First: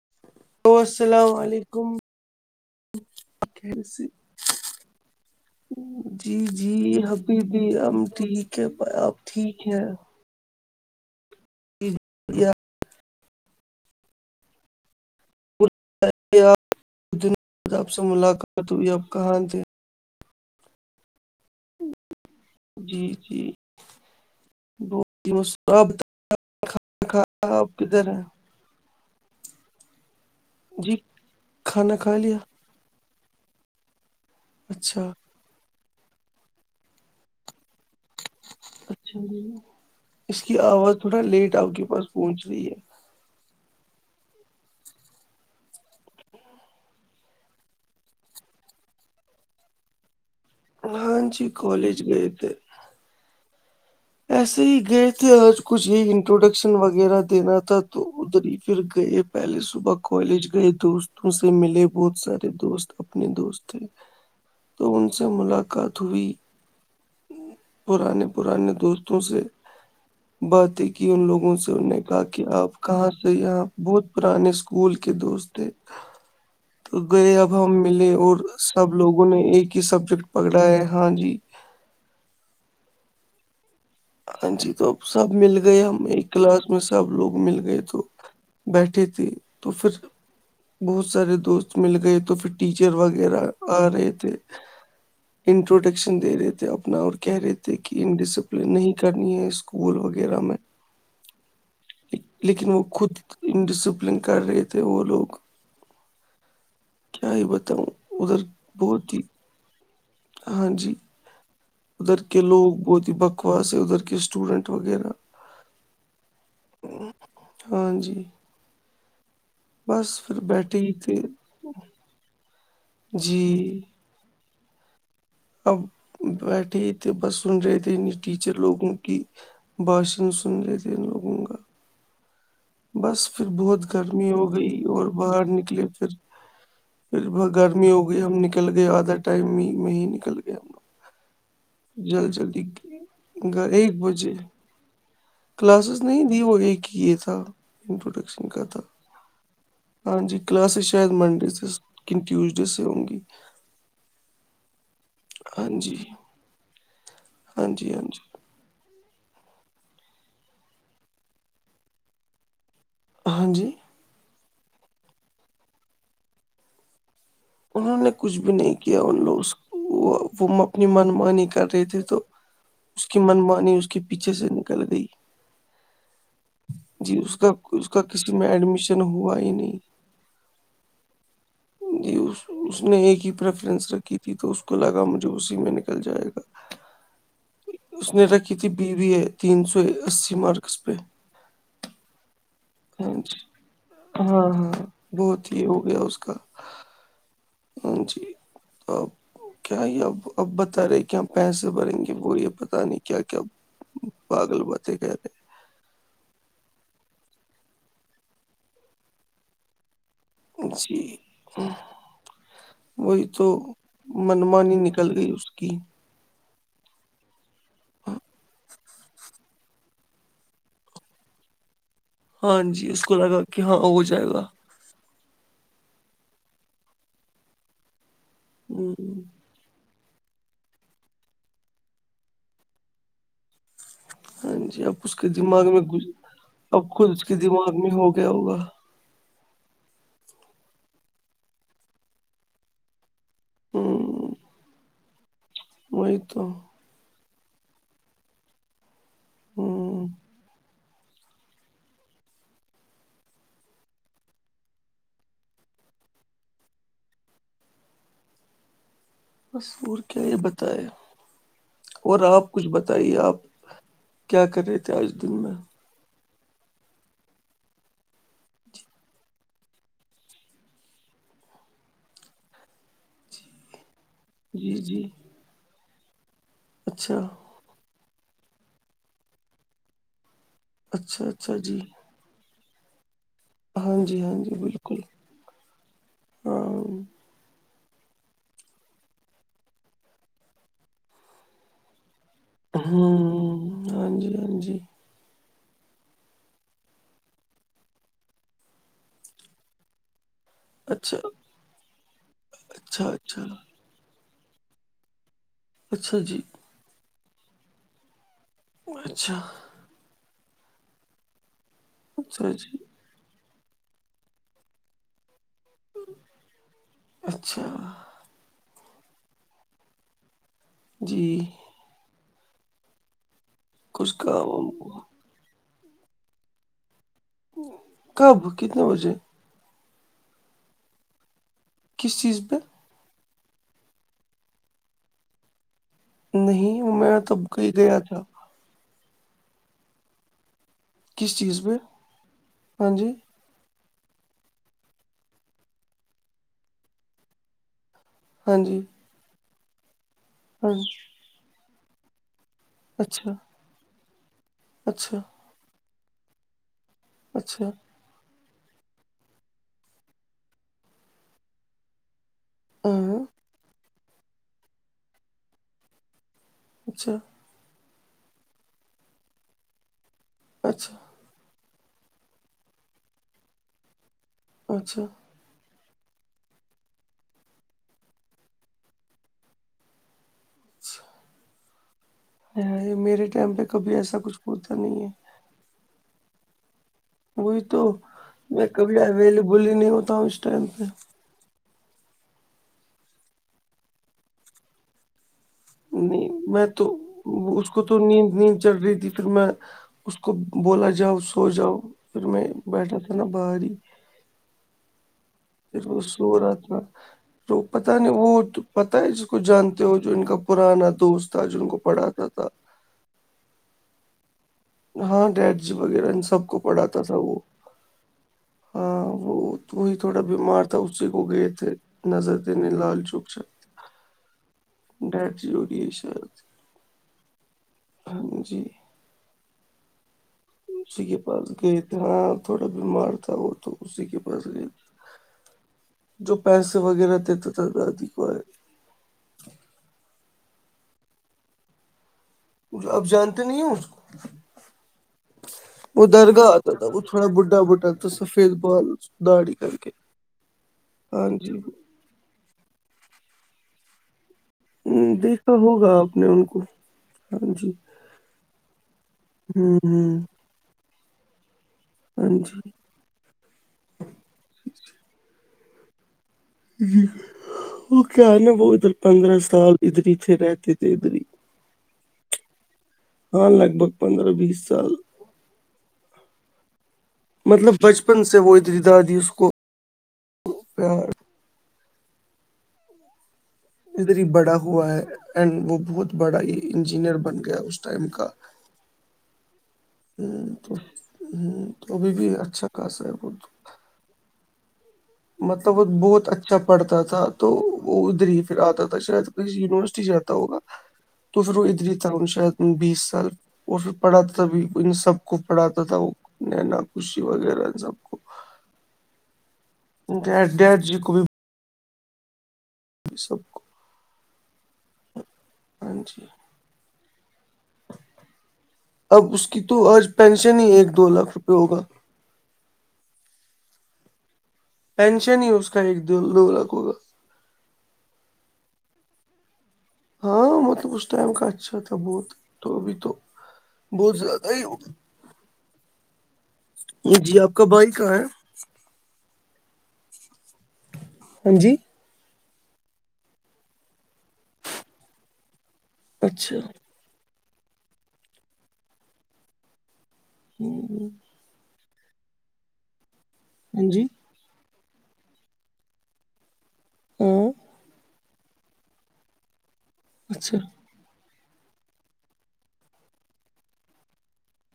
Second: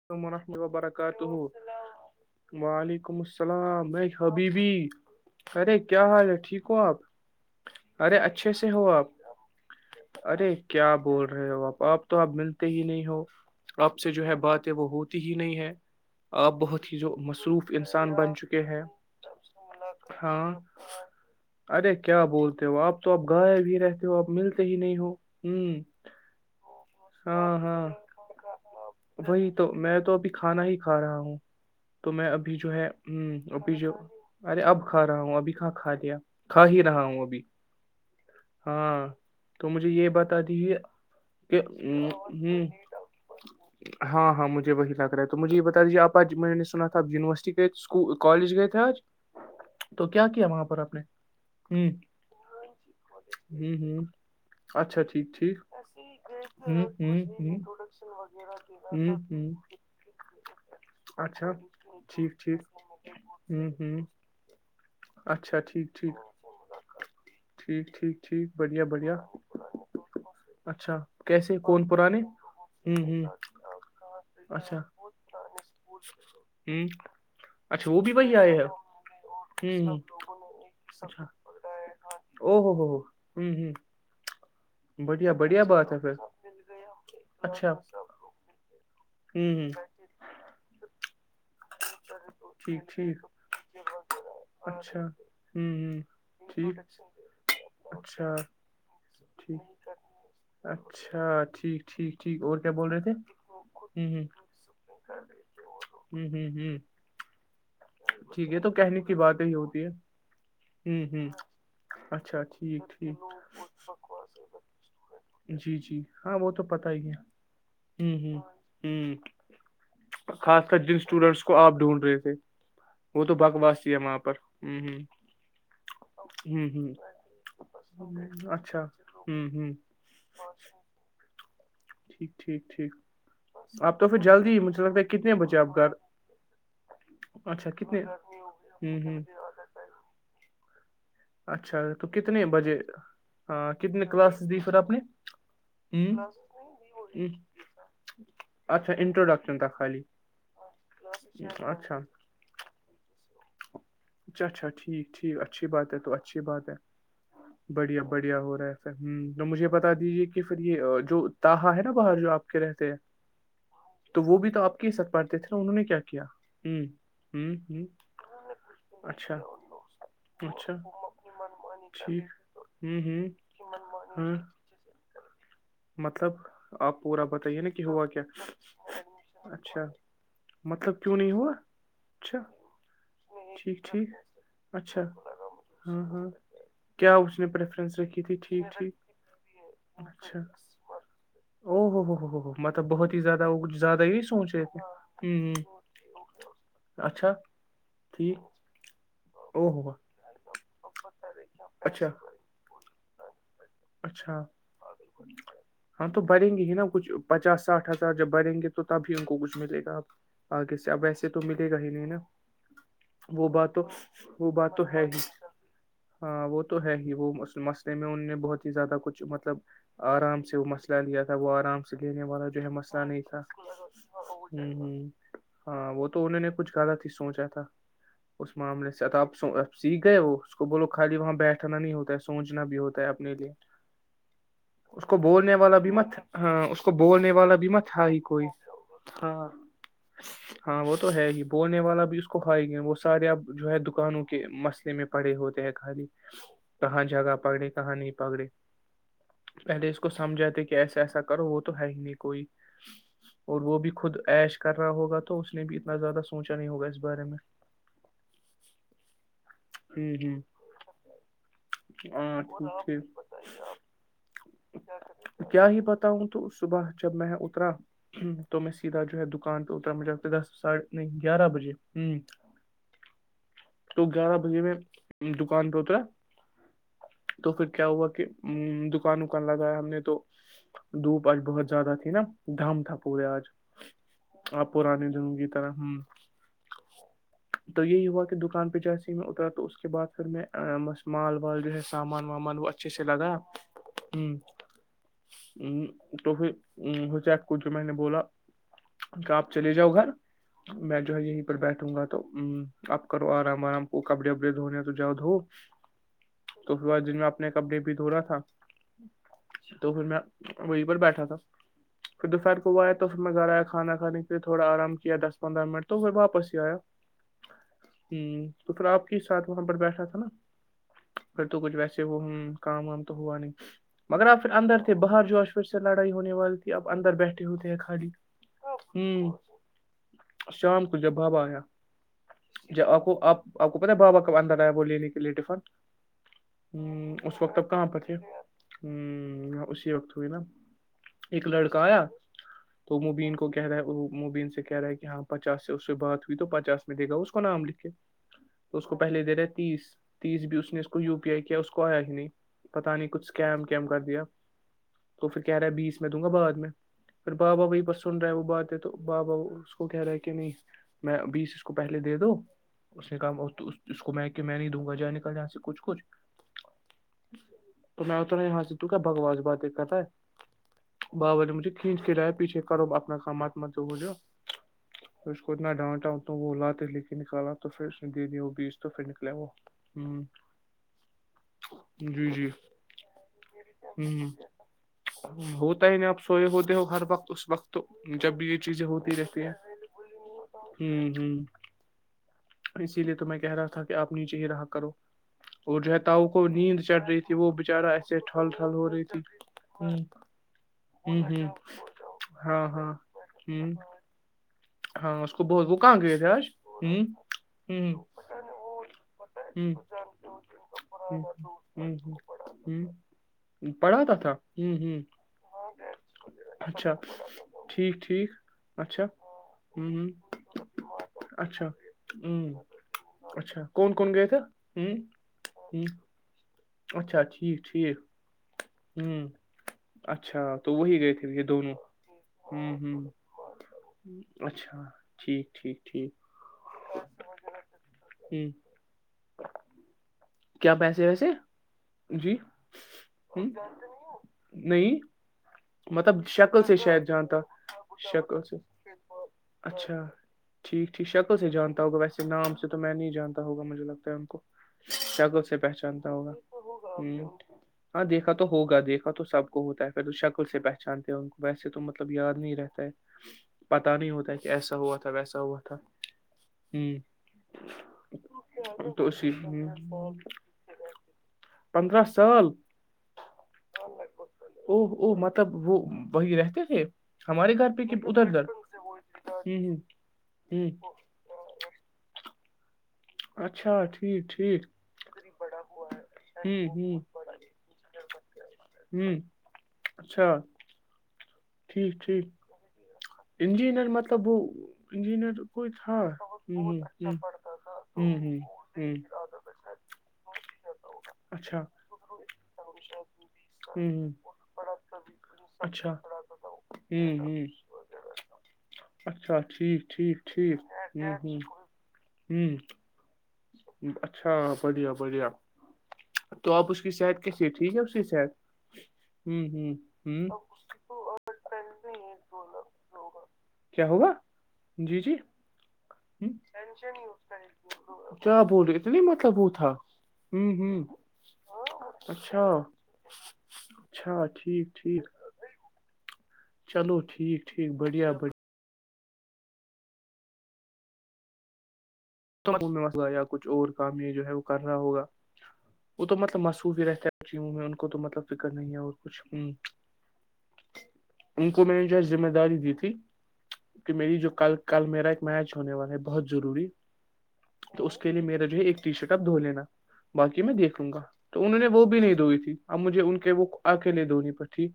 وتو منستحو و ہلو برکاتہ السلام علیکم وعلیکم السلام کیسے میں حبیبی ارے کیا حال ہے جی ٹھیک جی ہو آپ حبیبی ہم ارے ٹھیک اچھے ہے سے ہو آپ ٹھیک ہے ارے کیا بول رہے ہو آپ آپ تو آپ ملتے ہی نہیں ہو آپ سے جو ہے بات ہوتی ہی نہیں آپ ہے آپ بہت ہی جو دن مصروف بعد آپ سے انسان بن چکے ملاقات ہیں ہوئی آپ کہاں تھے ہاں ارے کیا بولتے ہو آپ جی تو آپ جی غائب ہی رہتے ہو آپ ملتے ہی نہیں ہو بہت ہی ہوں مصروف۔ آپ بتائیں، کھانا ہاں کھایا آپ ہاں کدھر ہیں وہی تو میں تو ابھی کھانا ہی جی کھا رہا ہوں کھانا تو کھا میں لیا ابھی جو ہے ہمم ابھی جو ارے اب اچھا کھانا ہوا ابھی کہا کھا لیا کھا ہی رہا ہوں ابھی ہاں اچھا تو مجھے یہ بتا اس کی دیجے آواز تھوڑا لیٹ کہ آپ کے پاس پہنچ رہی ہوں ہے ہاں ہاں مجھے وہی لگ رہا ہے تو مجھے یہ بتا دیجے آج میں نے سنا تھا آپ یونیورسٹی گئے کالج گئے تھے آج تو کیا کیا وہاں پر اپ نے ہاں جی ہمم کالج گئے تھے ہمم ایسے ہی گئے تھے آج کچھ یہ ہ انٹروڈکشن ہ وغیرہ دینا ہ تھا تو ادھر ہی پھر گئے پہلے صبح کالج گئے دوست ان سے اچھا ملے بہت ٹھیک سارے ٹھیک دوست اپنے دوست ہ تھ ہ تو ان سے اچھا ملاقات ٹھیک ٹھیک ہوئی ٹھیک ٹھیک پرانے ٹھیک پرانے بڑھیا بڑھیا دوستوں سے باتیں اچھا کی ان لوگوں کیسے سے کون ان نے پرانے کہا کہ آپ ہوں کہاں ہوں سے یہاں بہت پرانے اچھا اسکول کے دوست ہوں تو گئے اب ہم اچھا وہ ملے بھی وہی اور آئے ہے سب ہوں لوگوں نے ایک ہی ہ سبجیکٹ پکڑا ہے ہاں جی او ہوو ہو ہو ہوں ہوں ہاں جی تو اب سب مل گئے ہے ہم پھر ایک کلاس میں سب لوگ مل اچھا گئے تو بیٹھے تھی ہوں ہ تو پھر بہت سارے دوست مل گئے تو پھر ٹھیک ٹیچر ٹھیک وغیرہ آ رہے تھے اچھا ہوں انٹروڈکشن دے ہ رہے تھے ٹھیک اپنا اور کہہ رہے تھے کہ ان اچھا ڈسپلن نہیں کرنی ہے اسکول وغیرہ میں اچھا ٹھیک ٹھیک ٹھیک اور کیا لیکن وہ بول رہے تھے خود ہم انڈسپلن ہم کر رہے تھے وہ لوگ ہوں ہوں ہوں کیا ہی بتاؤں ادھر ٹھیک ہے تو کہنے بہت کی بات ہی ہوتی ہے ہاں جی ہوں ہوں ادھر کے اچھا لوگ ٹھیک بہت ہی بکواس ہے ادھر کے اسٹوڈینٹ وغیرہ جی جی ہاں وہ تو پتا ہی ہے ہاں جی ہمم بس پھر خاص بیٹھے کر ہی جن تھے اسٹوڈینٹس کو آپ ڈھونڈ رہے تھے وہ تو بکواس جی ی سی ہے وہاں پر ہوں ہوں اب بیٹھے ہی تھے بس سن رہے تھے ٹیچر اچھا لوگوں کی ہوں ہوں بھاشن سن رہے تھے ان لوگوں کا ٹھیک ٹھیک ٹھیک بس پھر بہت آپ تو پھر گرمی ہو جلدی گئی مجھے لگتا ہے اور کتنے باہر بجے آپ نکلے گھر پھر پھر بہت اچھا گرمی ہو کتنے گئی ہم نکل گئے ہوں آدھا ہوں ٹائم میں میں ہی نکل گئے ہم اچھا تو لوگ جلد کتنے جلدی بجے ہاں کتنے کلاسز لی پھر آپ نے کلاسسز ہوں نہیں دی ہوگی وہ ایک یہ تھا انٹروڈکشن کا تھا اچھا انٹروڈکشن تھا خالی ہاں جی کلاسسز شاید منڈے اچھا سے اچھا کن ٹیوزڈے سے ہوں گی اچھا اچھا ٹھیک ٹھیک اچھی ہاں بات جی ہے تو اچھی بات ہے ہاں جی ہاں بڑھیا جی بڑھیا ہو رہا ہے ہ تو مجھے بتا دیجیے کہ پھر یہ جو تہا ہے نا باہر جو آپ کے رہتے ہیں ہاں جی تو وہ بھی تو آپ کے ہی سر پڑتے تھے نا انہوں نے کیا کیا ہ ہ ہ انہوں نے کچھ بھی نہیں کیا ان اچھا لوگ وہ اچھا اپنی من مانی کر رہے تھے تو ٹھیک ہوں اس کی ہوں من مانی اس کے پیچھے ہاں سے نکل گئی مطلب آپ جی پورا اس کا بتائیے نا کہ اس کا ہوا کیا کسی میں ایڈمیشن ہوا ہی نہیں اچھا مطلب کیوں نہ جی ہواچھا اس اس نے ایک ہی پریفرینس رکھی تھی تو اس کو اچھا لگا مجھے اسی میں نکل ہاں ہاں جائے گا کیا اس نے پریفرینس اس رکھی نے تھی ٹھ بی بی ہے تین سو اسی اچھا مارکس پہ او ہو ہو ہو ہو مطلب ہاں بہت ہی جی زیادہ وہچ زیادہ یہ ہاں سوچے ہاں تھے بہت ہی ہو گیا اس کا ہ اچھا ہاں جی ٹھیک اب او کیا ہو یہ اب اب بتا رہے کیا پیسے بھریں اچھا گے وہ یہ پتتا نہیں کیا کیا اچھا پاگل باتیں کہہ رہے ہاں تو بریں گی ہی نا کچھ پچاس ساٹھ ہزار جب بریں گے تو تب ہی ان کو کچھ ملے گا آپ آگے سے اب جی ایسے تو ملے گا ہی نہیں نا وہی تو وہ بات وہ منمانی بات تو ہے نکل ہی گئی اس کی ہاں وہ تو ہے ہی وہ مسئلے میں ان نے بہت زیادہ کچھ مطلب آرام سے وہ مسئلہ لیا تھا وہ آرام سے س گنے والا جو ہاں ہے جی اس مسئلہ کو نہیں تھا لگا کہ ہاں ہو جائے گا ہ ہ ہاں وہ تو انہوں نے کچھ غلط ہی سوچا تھا اس معاملے ہ سے ا آپ سیکھ گئے وہ اس کو بولو خالی وہاں بیٹھنا نہیں ہوتا ہے سوچنا بھی ہوتا ہے اپنے لیے ہاں جی اب اس کو کے بولنے دماغ والا میں بھی گز مت ہاں اس اب کو خود بولنے کے والا بھی دماغ مت میں ہے ہو ہی گیا کوئی ہوگا ہاں ہاں وہ تو ہے ہی بونے والا بھی اس کو کھائے گے وہ سارے اب جو ہے دکانوں ہ کے مسئلے میں پڑے ہوتے ہیں خالی وہی تو کہاں جگہ پگڑے کہاں نہیں پگڑے پہلے اس ہ کو سمجھاتے کہ ایسا ایسا کرو وہ تو ہے ہی نہیں کوئی اور وہ بھی خود ایش کرنا ہوگا تو اس نے بھی اتنا زیادہ سوچا نہیں ہوگا اس بارے میں [inaudible] بس اور ہوں کیا یہ ہوں بتائے اور ہاں آپ کچھ ٹھیک ٹھیک بتائیے آپ کیا کر رہے تھے آج دن میں کیا بتاؤں تو صبح جب میں اترا ہ تو میں سیدھا جو ہے دکان پہ اترا م جا دس ساھے نہیں گیارہ بجے ہ تو گیارہ بجے جی میں جی دکان پہ اترا اچھا تو پھر کیا ہوا کہ دکان وکان لگایا ہم نے تو اچھا دھوپ آج اچھا بہت جی زیادہ تھی نا دھم تھا پورے آج ہاں جی ہاں جی آپ بالکل پرانے دن کی طرح ہاں تو یہی ہوا کہ دکان پہ جیسے ہی میں اترا تو اس کے بعد پھر میں بس مال و جو ہے سامان وامان اچھے ہ سے لگایا ہاں جی ہاں جی تو پھر حذیف کو جو میں نے بولا کہ آپ چلے جاؤ گھر میں جو اچھا ہے یہیں پر بیٹھوں گا تو آپ اچھا کرو اچھا آرام آرام وہ کپڑے وپڑے دھونے تو جاؤ دھو اچھا جی تو پھر دن میں اپنے کپڑے بھی دھو رہا تھا اچھا تو پھر میں وہیں پر بیٹھا تھا پھر اچھا دوپہر کو جی ہوا آیا تھا توھر میں گھر آیا کانا کھے کے لیے تھوڑا آرام کیا دس پندرہ منٹ تو پھر واپس ہی آیا اچھا تو پھر آپ کے ساتھ وہاں پر بیٹھا تھا نا جی پھر تو کچھ ویسے وہ کام وام تو ہوا نہیں کچھ مگر آپ کام پھر وام اندر تھے ہوا۔ باہر جو پھر سے لڑائی ہونے والی تھی اب اندر بیٹھے ہوتے ہیں خالی کب کتنے بجے شام کو جب بابا آیا کس چیز پہ جب آپ کو آپ آپ کو پتا بابا کاب اندر آیا وہ لینے کے لیے ٹفن نہیں میں تب اس وقت ہی آپ کہاں گیا پر تھے تھا اسی وقت ہوئے نا کس ایک چیز پہ لڑکا آیا ہاں تو جی مبین کو کہہ رہا ہے مبین سے کہہ رہا ہے کہ ہاں پچاس سے اس سے بات ہوئی تو پچاس میں دے گا اس کو نام لکھے ہاں تو جی اس کو پہلے دے رہے تیس تیس بھی ہاں اس نے اس جی۔ کو یو پی آئی کیا اس کو آیا ہی نہیں پتہ نہیں کچھ اچھا سکیم کر دیا اچھا تو پھر کہہ رہا ہے بیس میں دوں گا بعد میں پھر باہا اچھا وہی بس سن رہا ہے وہ بات ہے تو بابا اس کو کہہ رہا ہے کہ نہیں میں بیس اس کو پہلے دے دو اس نے ہاں کہا اس کو میں کہ میں نہیں دوں گا جائے نکل جاں سے کچھ کچھ اچھا تو میں اترا یہاں سے تو کیا بگواس بات دیکا تھا ہے اچھا باب بولے مجھے کھینچ کےلاایا پیچھے کرو اپنا کام اچھا پھر اس کو اتنا ڈانٹا تووں وہ لاتے لے کے نکالا تو پھر اس نے دے دییا وہ بیچ تو پھر نکلے وہ ہوں اچھا جی جی میرے ٹائم پہ کبھی ایسا ہ کچھ ہوتا نہیں ہے ہوتا ہی نہیں آپ سوئے ہوتے ہو ہر وقت اس وقت تو جب بھی یہ میں چیزیں کبھی ہوتی رہتی ہیں اویلیبل ہی نہیں ہوتا ہوں اس ٹائم پہ ہوں ہوں اسی لیے تو میں کہہ رہا تھا کہ آپ نیچے ہی رہا کرو اور جو ہے تاؤ نہیں کو میں نیند تو چڑھ رہی تھی وہ اس کو بےچارا تو ایسے نیند ٹھل نیند ٹھل چڑ ہو رہی تھی پھر میں ہ اس کو بولا ہ جاؤ سو جاؤ پھر میں ہاں ہاں بیٹھا تھا نا ہ بہر ہی ہاں اس کو بہت وہ کہاں گئے تھے سو آج رہا تھا ہ تو ہ پتہ نہیں وہوٹ تو پتہ ہے جس کو ہ جانتے ہو جو ان کا پرانا دوست تھا جو ان کو ہ پڑھاتا تھا ہ پڑھاتا تھا ہ ہاں ڈیڈ جی وغیرہ ان سب کو اچھا پڑھاتا تھا وہ ٹھیک ٹھیک ہاں اچھا وہ ہ وہی تھوڑا بیمار تھا اسی کو گئے اچھا تھے ہ نظر دینے لال چوک سے اچھا کون کون گئے تھے ڈیڈ جی ہو رہی ہے اچھا ٹھیک ٹھیک اور جی ہوں اچھا تو وہی اسی گئے کے تھے یہ پاس دونوں گئے تھے ہاں ہوں تھوڑا ہ بیمار تھا وہ تو اسی کے پاس گئے اچھا تھے۔ ٹھیک ٹھیک ٹھیک جو پیسے وغیرہ دی تو تد کو ہ ہے کیا پیسے ویسے جی اب ہ جانتے نہیں ہو اس کو نہیں ہاں وہ مطلب درگاہ شکل آتا سے تھا وہ شاید تھوڑا جانتا بڈھا بڈھا تھا شکل سفید سے بال داڑھی کر کے اچھا ٹھیک ٹھیک ہاں شکل سے جی جانتا ہوگا ویسے نام سے تو میں نہیں جانتا ہوگا مجھے لگتا ہے ان کو کیاگ دیکھا سے پہچانتا آپ نے ہوگا ان کو ہ ہاں جی ہاں دیکھا تو ہوگا دیکھا تو سب کو ہوں ہوتا ہے پھر تو ہ شک کل سے پہچانتے ہیں ان کو ویسے تو مطلب ہاں یاد نہیں جی رہتا ہے پتا نہیں ہوتا کہ ایسا ہوا تھا ویسا ہوا تھا ہ جی وہ کیا ہے نا وہ ادھر تو اسی پندرہ سال ادھر ہی تھے رہتے تھے ادھر ہی پندرہ سال ہاں لگ بھگ پندرہ بیس سال او مطلب وہ وہی رہتے تھے ہمارے گھر مطلب پہ کہ بچپن ادھر سے ادھر وہ ہی، دادی اس کو ہ ہ اچھا ادھر ہی ٹھیک بڑا ٹھیک ہوا ہے اینڈ وہ بہت بڑا ہی ہوں ہوں انجینئر بن گیا اس ٹائم کا ہوں اچھا ہوں، تو ہ تو ابھی بھی اچھا خاصا ہے ب جینر مطلب وہ انجینئر کوئی مطلب وہ تھا ہ بہت اچھا ہ پڑھتا تھا تو وہ ہ ہ ادھر ہی پھر ہ آتا ہ تھا شاید یونیورسٹی جاتا ہوگا تو پھر اچھا وہ ادھر ہی تھا شاید بیس سال وہ ہ بھی ہ پڑھاتا تھا بھی ان سب کو پڑھاتا اچھا تھا وہ نینا ہوں خوشی ہوں وغیرہ ان سب کو اچھا ٹھیک ٹھیک ٹھیک ڈیڈ ہ ڈیڈ جی ہ ہوں یہ سب کو اچھا بڑھیا بڑھیا ہاں جی تو آپ اس کی سیٹ اچے ٹھیک ہے اس کی صحت اب اس ہوں کی ہوں تو آج ہوں پینشن ہی ایک دو لاکھ روپئے ہوگا کیا ہوگا جی جی پینشن ہی اس کا ایک دو ہ دو لاکھوں کا کیا بول رہے اتنے مطلب وہ تھا ہوں ہاں ہوں مطلب اس ٹائم کا اچھا تھا بہت اچھا تو ابھی تو اچھا بہت زیادہ ٹھیک ٹھیک ہی چلو ٹھیک جی آپ کا ٹھیک بھائی بڑھیا کہاں ہے بڑھیا ہاں جی یا کچھ اور کام یہ جو ہے وہ کر رہا ہوگا وہ تو مطلب اچھا مصروف ہی رہتا کچھیوں میں ان کو تو مطلب فکر نہیں ہے اور کچھوں ہوں ان کو میں نے جو ہے ذمہ داری دی تھی کہ جی میری جو کل کل میرا ایک میچ ہونے والا ہے بہت ضروری ہوں تو اس کے لیے میرا جو ہے ایک ٹی شرٹ آپ دھو لینا باقی میں اچھا دیکھ لوں گا تو انہوں نے وہ بھی نہیں دھوئی تھی اب مجھے ان کے وہ آکے لے دھونی پر تھی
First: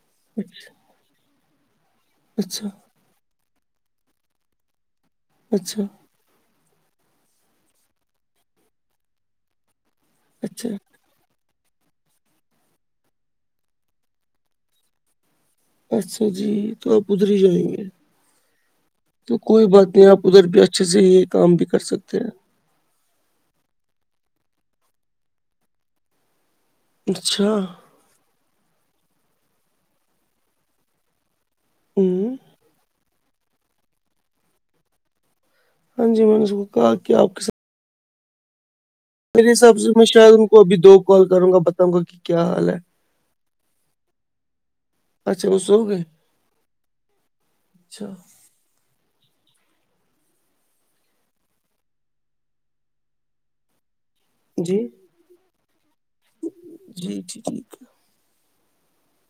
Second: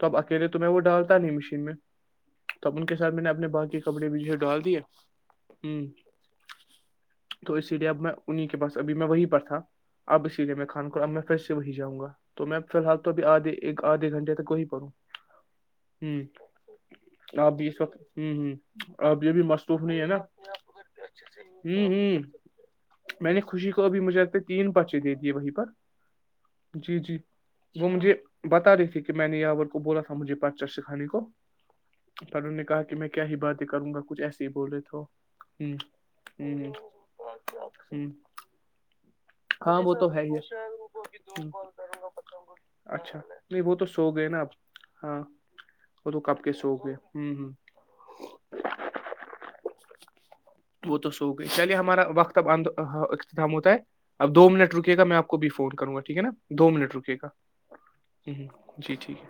تب اکیلے تو میں اچھا وہ ڈالتا نہیں مشین میں اچھا تب ان کے سر میں نے اپنے باغ کے کپڑے بھی جو ڈال دیے ہ اچھا تو اسی لیے اب میں انہیں کے پاس ابھی میں وہیں پر تھا اب اسی لیے میں اچھا خان کوور اب سے وہی جاں گا تو میں فی الحال تو ابھی آھے ایک آدھے گھنٹے تک وہی پرڑوں ہ اچھا جی تو ادھر ہی آپ بھی جائیں اس گے وقت ہ ہ اب یہ بھیھی مصروف نہیں ہے نا تھذ ہ ہوں میں نے خوشی کو ابھی مجھے پ تین بچے دے دیے وہیں پر جی جی اچھا وہ مجھے بتا رہی تھی کہ میں نے یاور کو بولا تھا مجھے پاچر سکھانے کو ہوں، پر ان نے کہا کہ میں کیا ہی باتیں کروں گا کچھ ایسے ہی بولے تو ہاں جی میں نے اس کو کہا کہ آپ کے ساتھ ہاں میرے حساب سے وہ میں تو ہے شاید ہی ان کو ابھی دو کال کروں گا بتاؤں گا کہ کیا حال ہے اچھا نہیں وہ تو سو گئے نا اب ہاں اچھا وہ سو گئے وہ تو کب کے سو گئے ہ ہ [inaudible] اچھا وہ تو سو گئی چلیے ہمارا وقتب اندام ہو اب دو منٹ جی رکے گا میں آپ کو بھی فون کروں گا ٹھیک ہے نا دو منٹ رکے جی گا جی ٹھیک ہوں ہوں جی ٹھیک ہے